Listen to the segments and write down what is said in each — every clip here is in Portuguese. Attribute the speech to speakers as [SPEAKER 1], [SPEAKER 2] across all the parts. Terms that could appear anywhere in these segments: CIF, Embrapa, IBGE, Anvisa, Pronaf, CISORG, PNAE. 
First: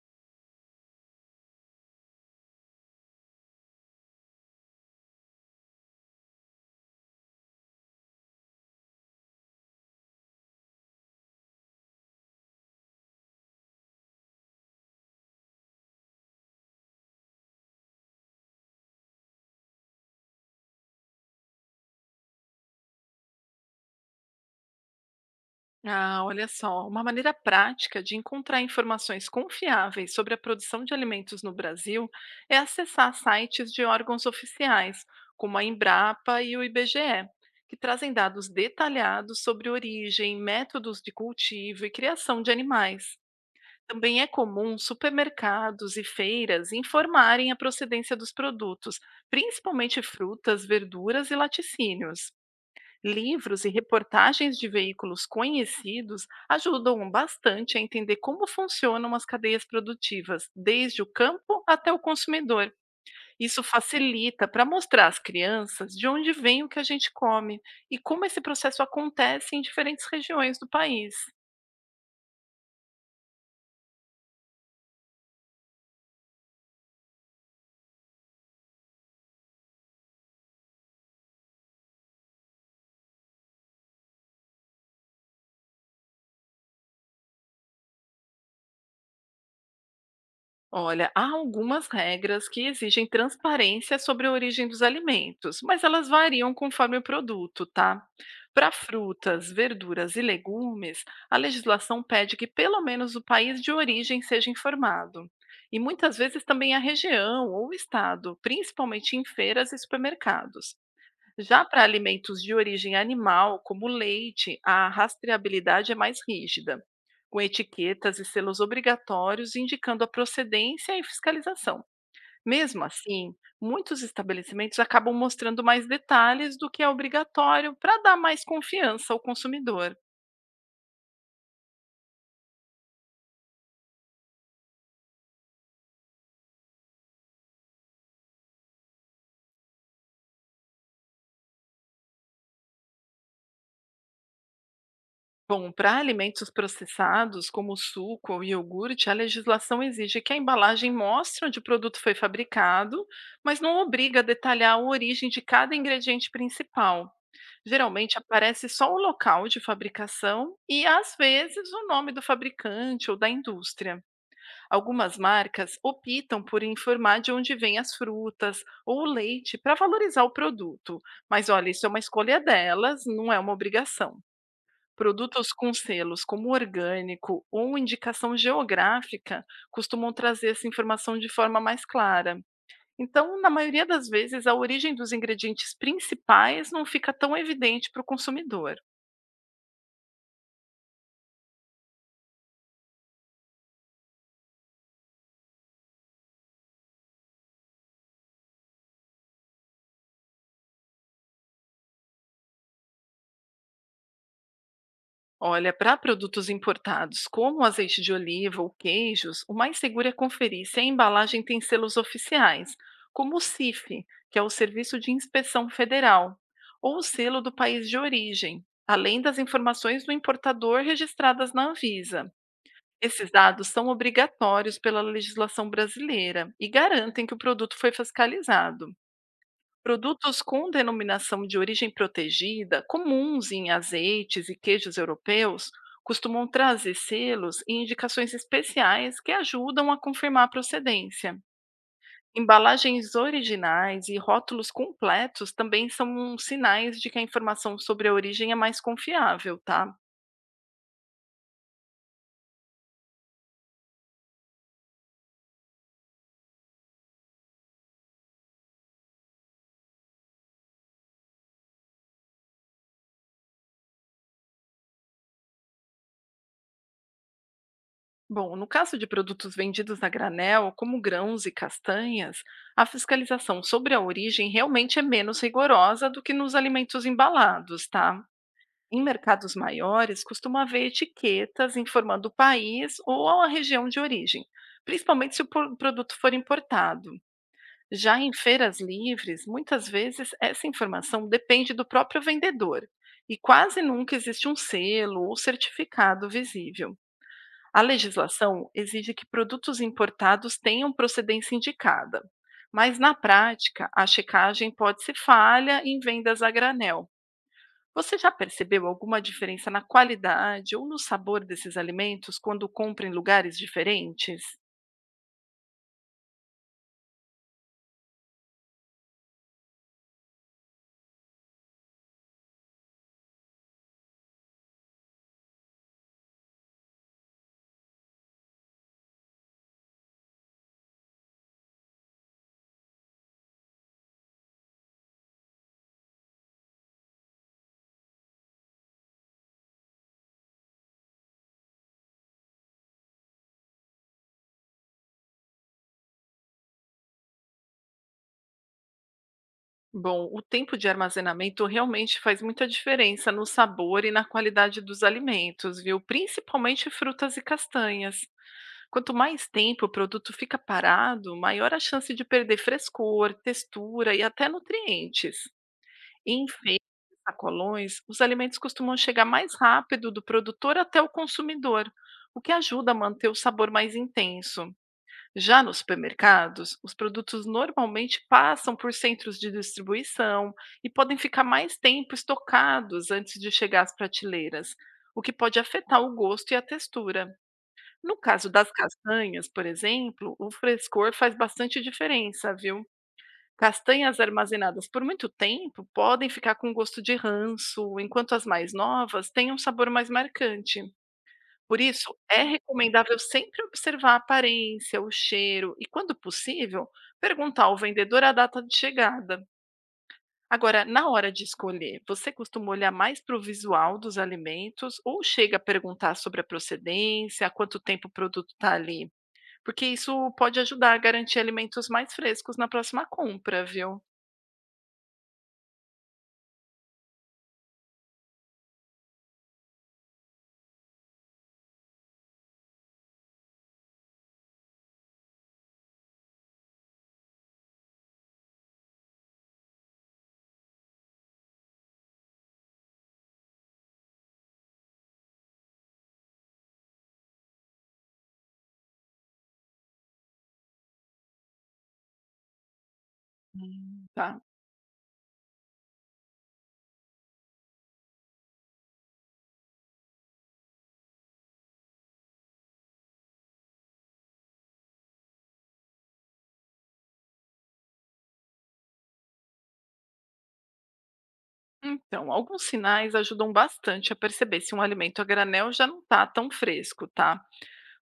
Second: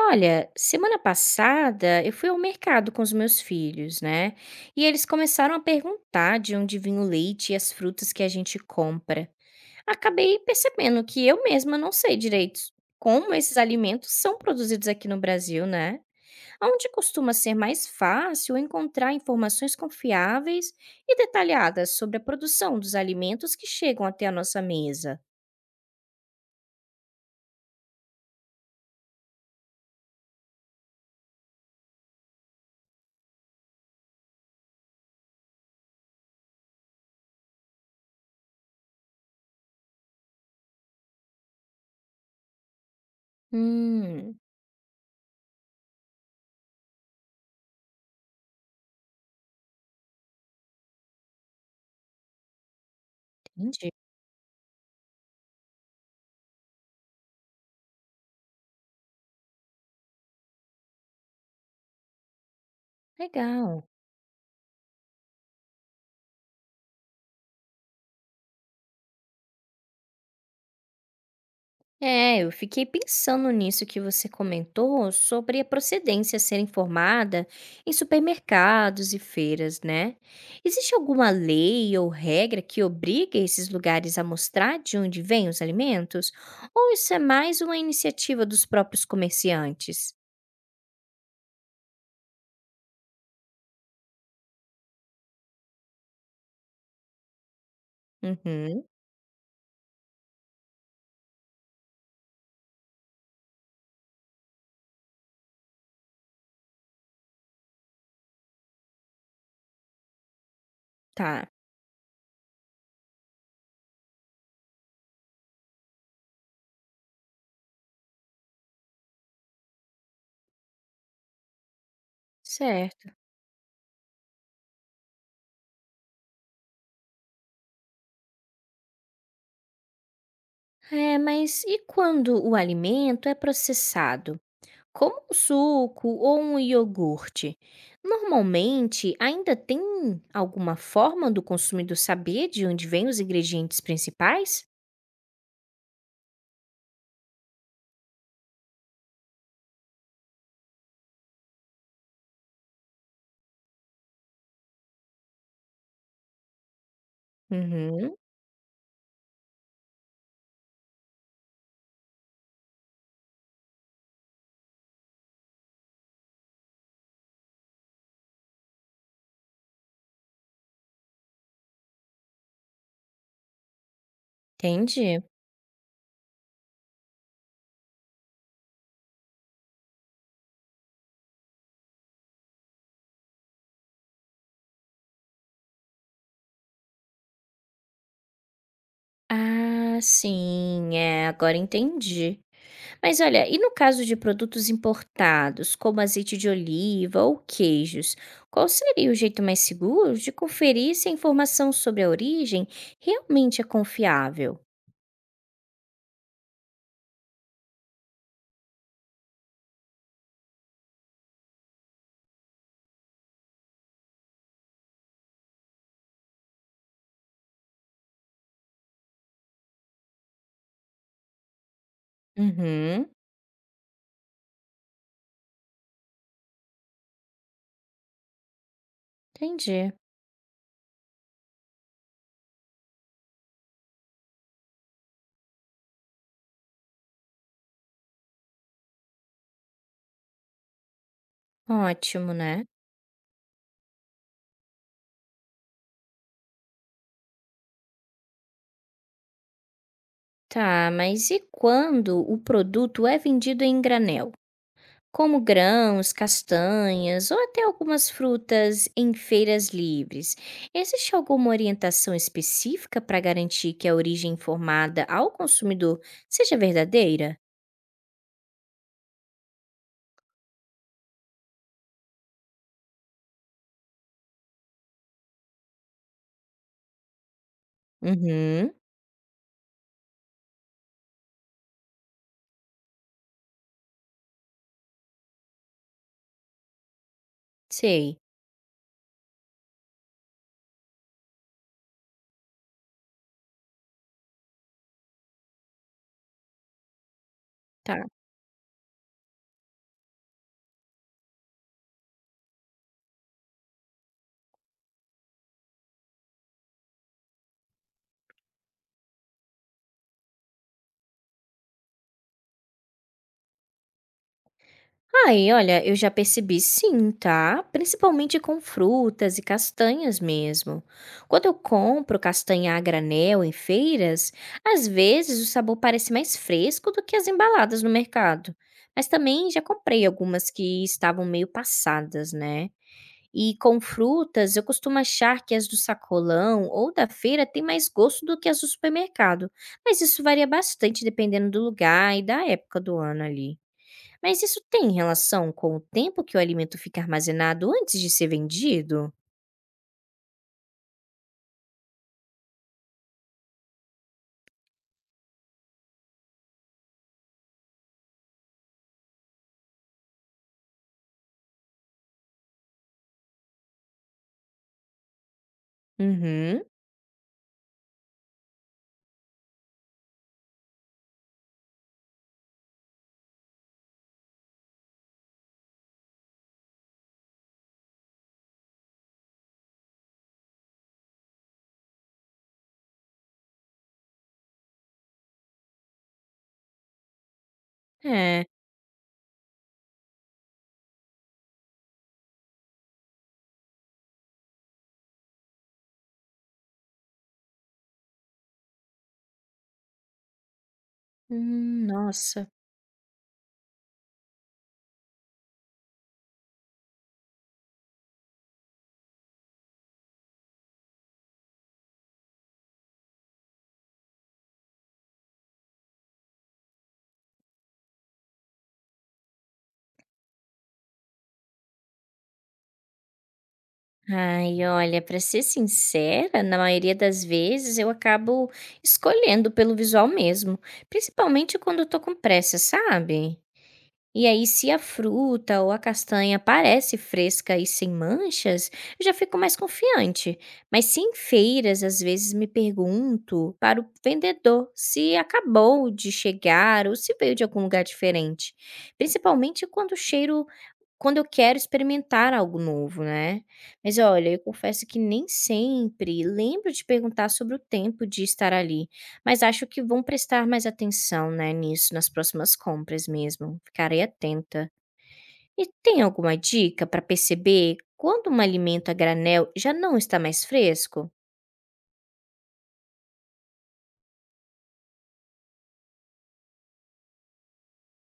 [SPEAKER 1] Olha, semana passada eu fui ao mercado com os meus filhos, né? E eles começaram a perguntar de onde vinha o leite e as frutas que a gente compra. Acabei percebendo que eu mesma não sei direito como esses alimentos são produzidos aqui no Brasil, né? Onde costuma ser mais fácil encontrar informações confiáveis e detalhadas sobre a produção dos alimentos que chegam até a nossa mesa.
[SPEAKER 2] Ah, olha só, uma maneira prática de encontrar informações confiáveis sobre a produção de alimentos no Brasil é acessar sites de órgãos oficiais, como a Embrapa e o IBGE, que trazem dados detalhados sobre origem, métodos de cultivo e criação de animais. Também é
[SPEAKER 1] Hum.
[SPEAKER 2] comum supermercados e feiras informarem a procedência dos produtos, principalmente frutas, verduras e laticínios. Livros e
[SPEAKER 1] Entendi.
[SPEAKER 2] reportagens de veículos conhecidos ajudam bastante a entender como funcionam as cadeias produtivas, desde o campo até o consumidor. Isso
[SPEAKER 1] Legal.
[SPEAKER 2] facilita para mostrar às crianças de onde vem o que a gente come e como esse processo acontece em diferentes regiões do país.
[SPEAKER 1] É, eu fiquei pensando nisso que você comentou sobre a procedência ser informada em supermercados e feiras, né? Existe alguma lei ou regra que obriga esses lugares a mostrar de onde vêm os alimentos? Ou isso é mais uma iniciativa dos próprios comerciantes?
[SPEAKER 2] Olha, há algumas regras que exigem transparência sobre a origem dos alimentos, mas elas variam conforme o produto, tá? Para
[SPEAKER 1] Uhum.
[SPEAKER 2] frutas, verduras e legumes, a legislação pede que pelo menos o país de origem seja informado. E muitas vezes também a região ou o estado, principalmente em feiras e supermercados.
[SPEAKER 1] Tá.
[SPEAKER 2] Já para alimentos de origem animal, como leite, a rastreabilidade é mais rígida, com etiquetas e selos obrigatórios indicando a procedência e fiscalização. Mesmo
[SPEAKER 1] Certo.
[SPEAKER 2] assim, muitos estabelecimentos acabam mostrando mais detalhes do que é obrigatório para dar mais confiança ao consumidor.
[SPEAKER 1] É, mas e quando o alimento é processado? Como um suco ou um iogurte, normalmente ainda tem alguma forma do consumidor saber de onde vêm os ingredientes principais?
[SPEAKER 2] Bom, para alimentos processados, como o suco ou iogurte, a legislação exige que a embalagem mostre onde o produto foi fabricado, mas não obriga a detalhar a origem de cada ingrediente principal.
[SPEAKER 1] Uhum,
[SPEAKER 2] Geralmente aparece só o local de fabricação e, às vezes, o nome do fabricante ou da indústria. Algumas marcas optam por informar de onde vêm as frutas ou o leite para valorizar o produto, mas olha, isso é uma escolha delas, não é uma obrigação.
[SPEAKER 1] entendi.
[SPEAKER 2] Produtos com selos como orgânico ou indicação geográfica costumam trazer essa informação de forma mais clara. Então, na maioria das vezes, a origem dos ingredientes principais não fica tão evidente para o consumidor.
[SPEAKER 1] Ah, sim, é, agora entendi. Mas olha, e no caso de produtos importados, como azeite de oliva ou queijos, qual seria o jeito mais seguro de conferir se a informação sobre a origem realmente é confiável?
[SPEAKER 2] Olha, para produtos importados, como azeite de oliva ou queijos, o mais seguro é conferir se a embalagem tem selos oficiais, como o CIF, que é o Serviço de Inspeção Federal, ou o selo do país de origem, além das informações do importador registradas na Anvisa.
[SPEAKER 1] Uhum,
[SPEAKER 2] Esses dados são obrigatórios pela legislação brasileira e garantem que o produto foi fiscalizado.
[SPEAKER 1] entendi.
[SPEAKER 2] Produtos com denominação de origem protegida, comuns em azeites e queijos europeus, costumam trazer selos e indicações especiais que ajudam a confirmar a procedência.
[SPEAKER 1] Ótimo, né?
[SPEAKER 2] Embalagens originais e rótulos completos também são um sinais de que a informação sobre a origem é mais confiável, tá?
[SPEAKER 1] Tá, mas e quando o produto é vendido em granel, como grãos, castanhas ou até algumas frutas em feiras livres? Existe alguma orientação específica para garantir que a origem informada ao consumidor seja verdadeira?
[SPEAKER 2] Bom, no caso de produtos vendidos a granel, como grãos e castanhas, a fiscalização sobre a origem realmente é menos rigorosa do que nos alimentos embalados, tá?
[SPEAKER 1] Uhum.
[SPEAKER 2] Em mercados maiores, costuma haver etiquetas informando o país ou a região de origem, principalmente se o produto for importado. Já
[SPEAKER 1] Sei.
[SPEAKER 2] em feiras livres, muitas vezes essa informação depende do próprio vendedor e quase nunca existe um selo ou certificado visível. A
[SPEAKER 1] Tá.
[SPEAKER 2] legislação exige que produtos importados tenham procedência indicada, mas na prática, a checagem pode ser falha em vendas a granel. Você já percebeu alguma diferença na qualidade ou no sabor desses alimentos quando compra em lugares diferentes?
[SPEAKER 1] Ai, olha, eu já percebi sim, tá? Principalmente com frutas e castanhas mesmo. Quando eu compro castanha a granel em feiras, às vezes o sabor parece mais fresco do que as embaladas no mercado. Mas também já comprei algumas que estavam meio passadas, né? E com frutas, eu costumo achar que as do sacolão ou da feira têm mais gosto do que as do supermercado. Mas isso varia bastante dependendo do lugar e da época do ano ali. Mas isso tem relação com o tempo que o alimento fica armazenado antes de ser vendido?
[SPEAKER 2] Bom, o tempo de armazenamento realmente faz muita diferença no sabor e na qualidade dos alimentos, viu? Principalmente frutas e castanhas. Quanto mais tempo o produto fica parado, maior a chance de perder frescor, textura e até nutrientes. Em
[SPEAKER 1] Uhum.
[SPEAKER 2] feiras e sacolões, os alimentos costumam chegar mais rápido do produtor até o consumidor, o que ajuda a manter o sabor mais intenso. Já nos supermercados, os produtos normalmente passam por centros de distribuição e podem ficar mais tempo estocados antes de chegar às prateleiras. O que pode afetar o gosto e a textura. No
[SPEAKER 1] É.
[SPEAKER 2] caso das castanhas, por exemplo, o frescor faz bastante diferença, viu? Castanhas armazenadas por muito tempo podem ficar com gosto de ranço, enquanto as mais novas têm um sabor mais marcante. Por isso, é
[SPEAKER 1] Nossa.
[SPEAKER 2] recomendável sempre observar a aparência, o cheiro e, quando possível, perguntar ao vendedor a data de chegada. Agora, na hora de escolher, você costuma olhar mais para o visual dos alimentos ou chega a perguntar sobre a procedência, há quanto tempo o produto está ali? Porque isso pode ajudar a garantir alimentos mais frescos na próxima compra, viu?
[SPEAKER 1] Ai, olha, pra ser sincera, na maioria das vezes eu acabo escolhendo pelo visual mesmo, principalmente quando eu tô com pressa, sabe? E aí, se a fruta ou a castanha parece fresca e sem manchas, eu já fico mais confiante. Mas se em feiras, às vezes me pergunto para o vendedor se acabou de chegar ou se veio de algum lugar diferente. Principalmente quando o cheiro quando eu quero experimentar algo novo, né. Mas olha, eu
[SPEAKER 2] Tá.
[SPEAKER 1] confesso que nem sempre lembro de perguntar sobre o tempo de estar ali, mas acho que vão prestar mais atenção, né, nisso nas próximas compras mesmo, ficarei atenta. E tem alguma dica para perceber quando um alimento a granel já não está mais fresco?
[SPEAKER 2] Então, alguns sinais ajudam bastante a perceber se um alimento a granel já não está tão fresco, tá?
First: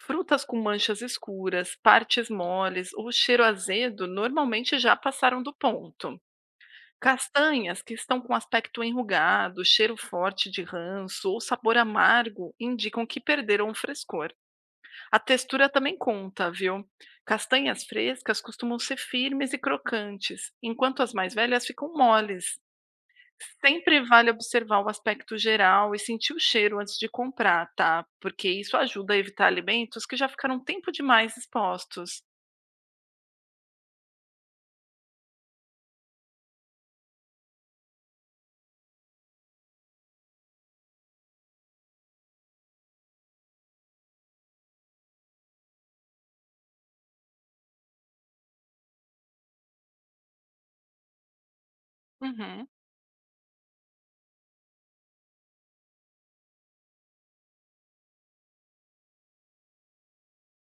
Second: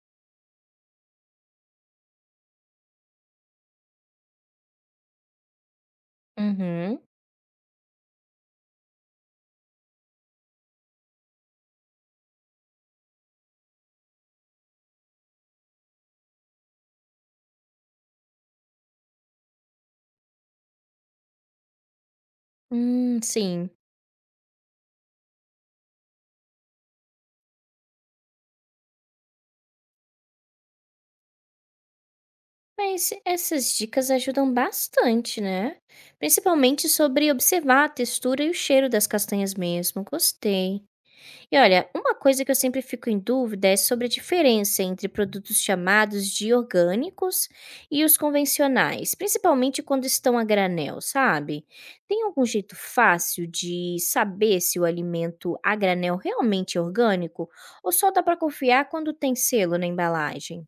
[SPEAKER 2] Frutas com manchas escuras, partes moles ou cheiro azedo normalmente já passaram do ponto.
[SPEAKER 1] Uhum.
[SPEAKER 2] Castanhas que estão com aspecto enrugado, cheiro forte de ranço ou sabor amargo indicam que perderam o frescor. A textura também conta, viu? Castanhas frescas costumam ser firmes e crocantes, enquanto as mais velhas ficam moles.
[SPEAKER 1] Sim.
[SPEAKER 2] Sempre vale observar o aspecto geral e sentir o cheiro antes de comprar, tá? Porque isso ajuda a evitar alimentos que já ficaram um tempo demais expostos.
[SPEAKER 1] Mas essas dicas ajudam bastante, né. Principalmente sobre observar a textura e o cheiro das castanhas mesmo, gostei. E olha, uma coisa que eu sempre fico em dúvida é sobre a diferença entre produtos chamados de orgânicos e os convencionais, principalmente quando estão a granel, sabe? Tem algum
[SPEAKER 2] Uhum.
[SPEAKER 1] jeito fácil de saber se o alimento a granel realmente é orgânico ou só dá para confiar quando tem selo na embalagem?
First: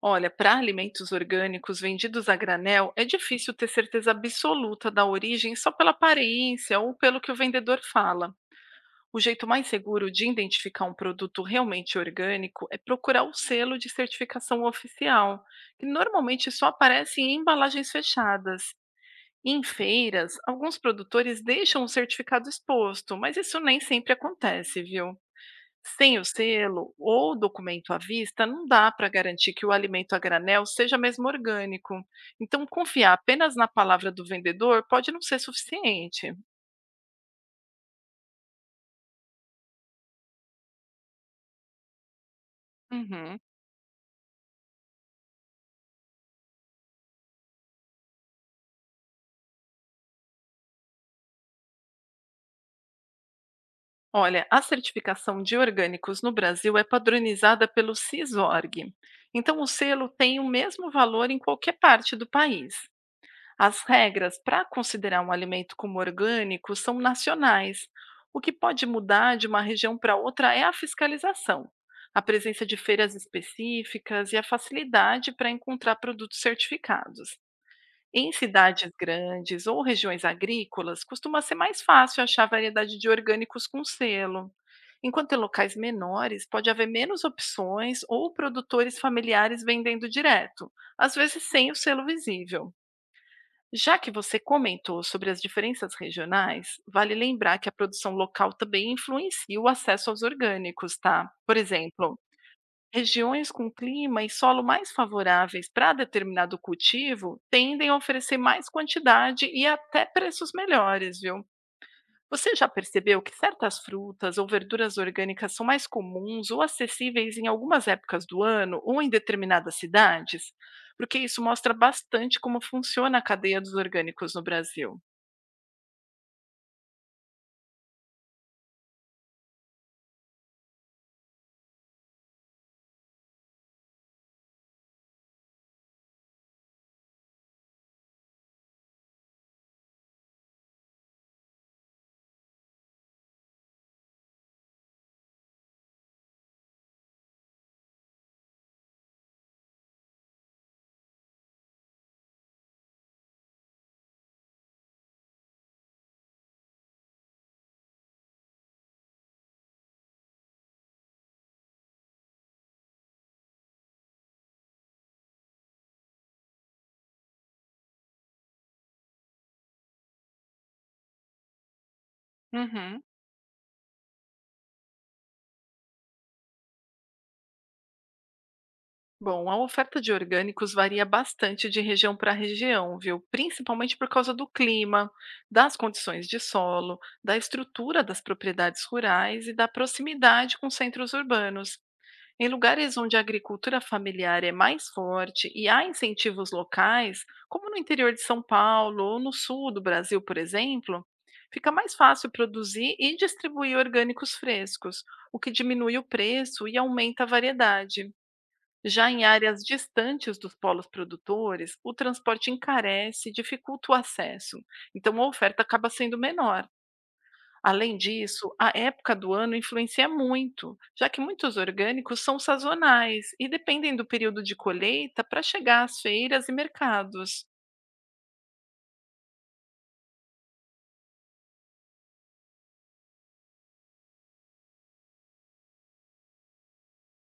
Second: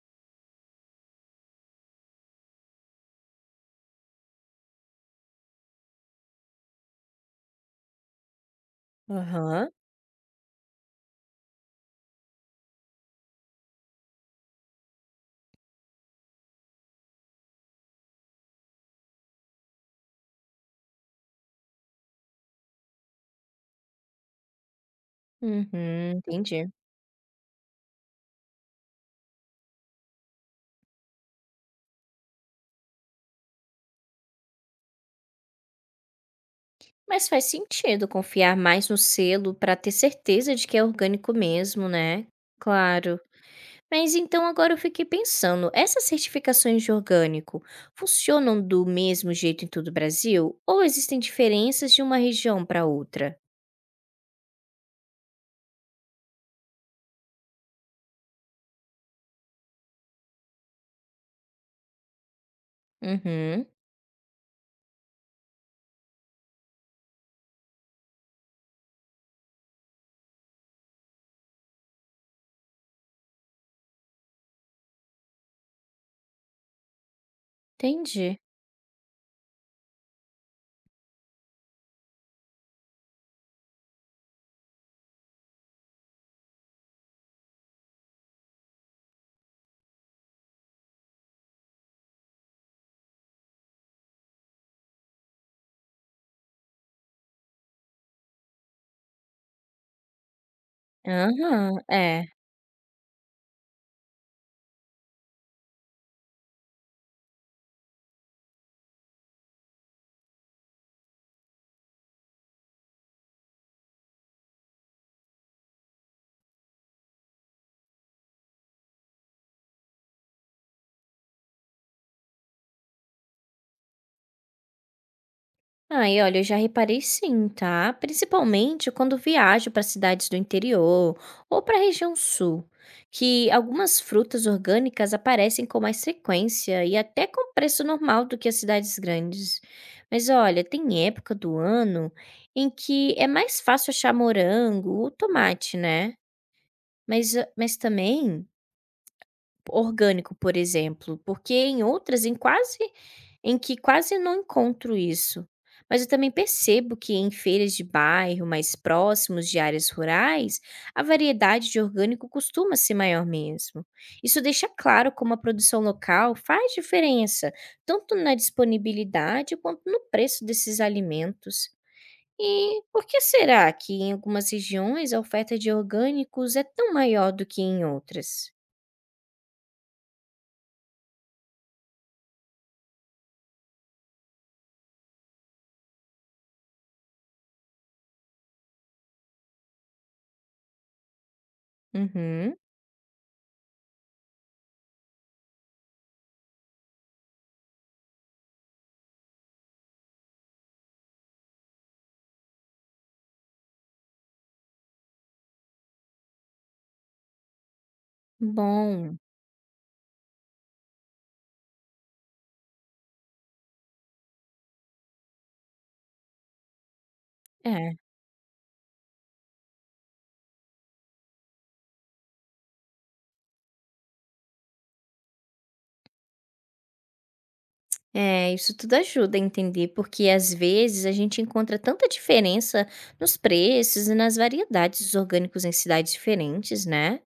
[SPEAKER 2] Olha, para alimentos orgânicos vendidos a granel, é difícil ter certeza absoluta da origem só pela aparência ou pelo que o vendedor fala. O jeito mais
[SPEAKER 1] Aham.
[SPEAKER 2] seguro de identificar um produto realmente orgânico é procurar o selo de certificação oficial, que normalmente só aparece em embalagens fechadas. Em feiras, alguns produtores deixam o certificado exposto, mas isso nem sempre acontece, viu?
[SPEAKER 1] Uhum,
[SPEAKER 2] Sem o
[SPEAKER 1] entendi.
[SPEAKER 2] selo ou documento à vista, não dá para garantir que o alimento a granel seja mesmo orgânico. Então, confiar apenas na palavra do vendedor pode não ser suficiente.
[SPEAKER 1] Mas faz sentido confiar mais no selo para ter certeza de que é orgânico mesmo, né? Claro.
[SPEAKER 2] Uhum.
[SPEAKER 1] Mas então agora eu fiquei pensando, essas certificações de orgânico funcionam do mesmo jeito em todo o Brasil ou existem diferenças de uma região para outra?
[SPEAKER 2] Olha, a certificação de orgânicos no Brasil é padronizada pelo CISORG. Então, o selo tem o mesmo valor em qualquer parte do país.
[SPEAKER 1] Uhum,
[SPEAKER 2] As regras para considerar um alimento como orgânico são nacionais. O que pode mudar de uma região para outra é a fiscalização, a presença de feiras específicas e a facilidade para encontrar produtos certificados. Em
[SPEAKER 1] entendi.
[SPEAKER 2] cidades grandes ou regiões agrícolas, costuma ser mais fácil achar variedade de orgânicos com selo. Enquanto em locais menores, pode haver menos opções ou produtores familiares vendendo direto, às vezes sem o selo visível. Já que você comentou sobre as diferenças regionais, vale lembrar que a produção local também influencia o acesso aos orgânicos, tá? Por
[SPEAKER 1] Aham,
[SPEAKER 2] exemplo,
[SPEAKER 1] é.
[SPEAKER 2] regiões com clima e solo mais favoráveis para determinado cultivo tendem a oferecer mais quantidade e até preços melhores, viu? Você já percebeu que certas frutas ou verduras orgânicas são mais comuns ou acessíveis em algumas épocas do ano ou em determinadas cidades? Porque isso mostra bastante como funciona a cadeia dos orgânicos no Brasil.
[SPEAKER 1] Ai, olha, eu já reparei sim, tá? Principalmente quando viajo para cidades do interior ou para a região sul, que algumas frutas orgânicas aparecem com mais frequência e até com preço normal do que as cidades grandes. Mas olha, tem época do ano em que é mais fácil achar morango ou tomate, né? Mas também orgânico, por exemplo, porque em outras em quase em que quase não encontro isso. Mas eu também percebo que em feiras de bairro mais próximos de áreas rurais, a variedade de orgânico costuma ser maior mesmo. Isso deixa claro como a produção local faz diferença, tanto na disponibilidade quanto no preço desses alimentos. E
[SPEAKER 2] Uhum.
[SPEAKER 1] por que será que em algumas regiões a oferta de orgânicos é tão maior do que em outras?
[SPEAKER 2] Bom, a oferta de orgânicos varia bastante de região para região, viu? Principalmente por causa do clima, das condições de solo, da estrutura das propriedades rurais e da proximidade com centros urbanos. Em
[SPEAKER 1] Uhum.
[SPEAKER 2] lugares onde a agricultura familiar é mais forte e há incentivos locais, como no interior de São Paulo ou no sul do Brasil, por exemplo, fica mais fácil produzir e distribuir orgânicos frescos, o que diminui o preço e aumenta a variedade. Já
[SPEAKER 1] Bom,
[SPEAKER 2] em áreas distantes dos polos produtores, o transporte encarece e dificulta o acesso, então a oferta acaba sendo menor. Além
[SPEAKER 1] é.
[SPEAKER 2] disso, a época do ano influencia muito, já que muitos orgânicos são sazonais e dependem do período de colheita para chegar às feiras e mercados.
[SPEAKER 1] É, isso tudo ajuda a entender, porque às vezes a gente encontra tanta diferença nos preços e nas variedades dos orgânicos em cidades diferentes, né?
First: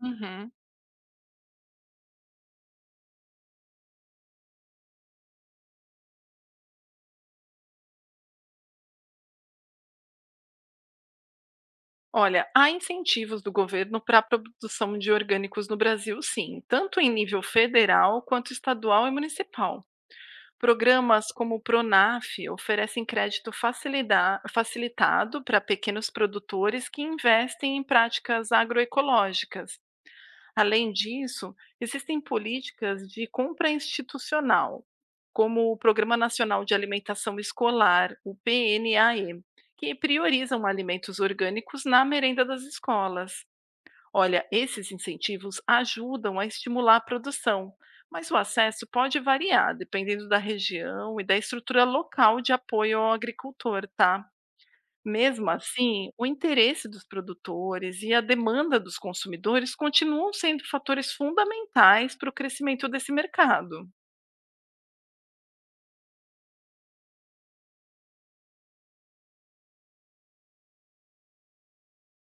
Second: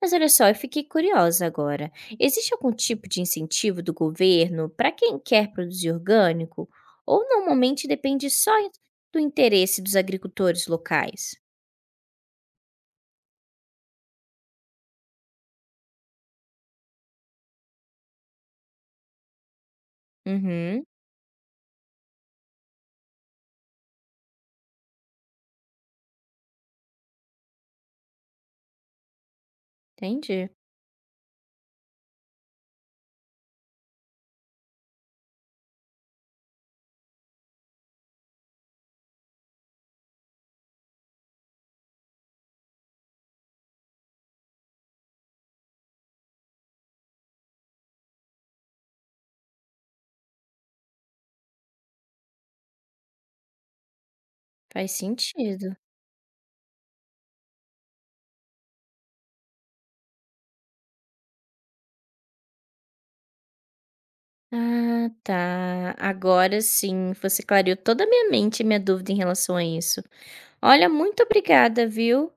[SPEAKER 1] Mas olha só,
[SPEAKER 2] Uhum.
[SPEAKER 1] eu fiquei curiosa agora. Existe algum tipo de incentivo do governo para quem quer produzir orgânico? Ou normalmente depende só do interesse dos agricultores locais?
[SPEAKER 2] Olha, há incentivos do governo para a produção de orgânicos no Brasil, sim, tanto em nível federal quanto estadual e municipal.
[SPEAKER 1] Uhum,
[SPEAKER 2] Programas como o Pronaf oferecem crédito facilitado para pequenos produtores que investem em práticas agroecológicas.
[SPEAKER 1] entendi.
[SPEAKER 2] Além disso, existem políticas de compra institucional, como o Programa Nacional de Alimentação Escolar, o PNAE, que priorizam alimentos orgânicos na merenda das escolas. Olha, esses incentivos ajudam a estimular a produção, mas o acesso pode variar dependendo da região e da estrutura local de apoio ao agricultor, tá?
[SPEAKER 1] Faz
[SPEAKER 2] Mesmo
[SPEAKER 1] sentido.
[SPEAKER 2] assim, o interesse dos produtores e a demanda dos consumidores continuam sendo fatores fundamentais para o crescimento desse mercado.
[SPEAKER 1] Ah, tá. Agora sim, você clareou toda a minha mente e minha dúvida em relação a isso. Olha, muito obrigada, viu?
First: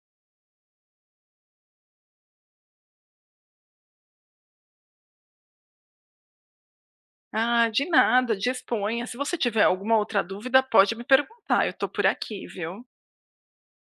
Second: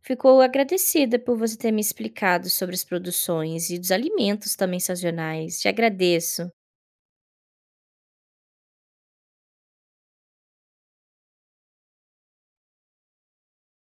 [SPEAKER 1] Ficou agradecida por você ter me explicado sobre as produções e dos alimentos também sazonais. Te agradeço.
[SPEAKER 2] Ah, de nada, disponha. Se você tiver alguma outra dúvida, pode me perguntar, eu estou por aqui, viu?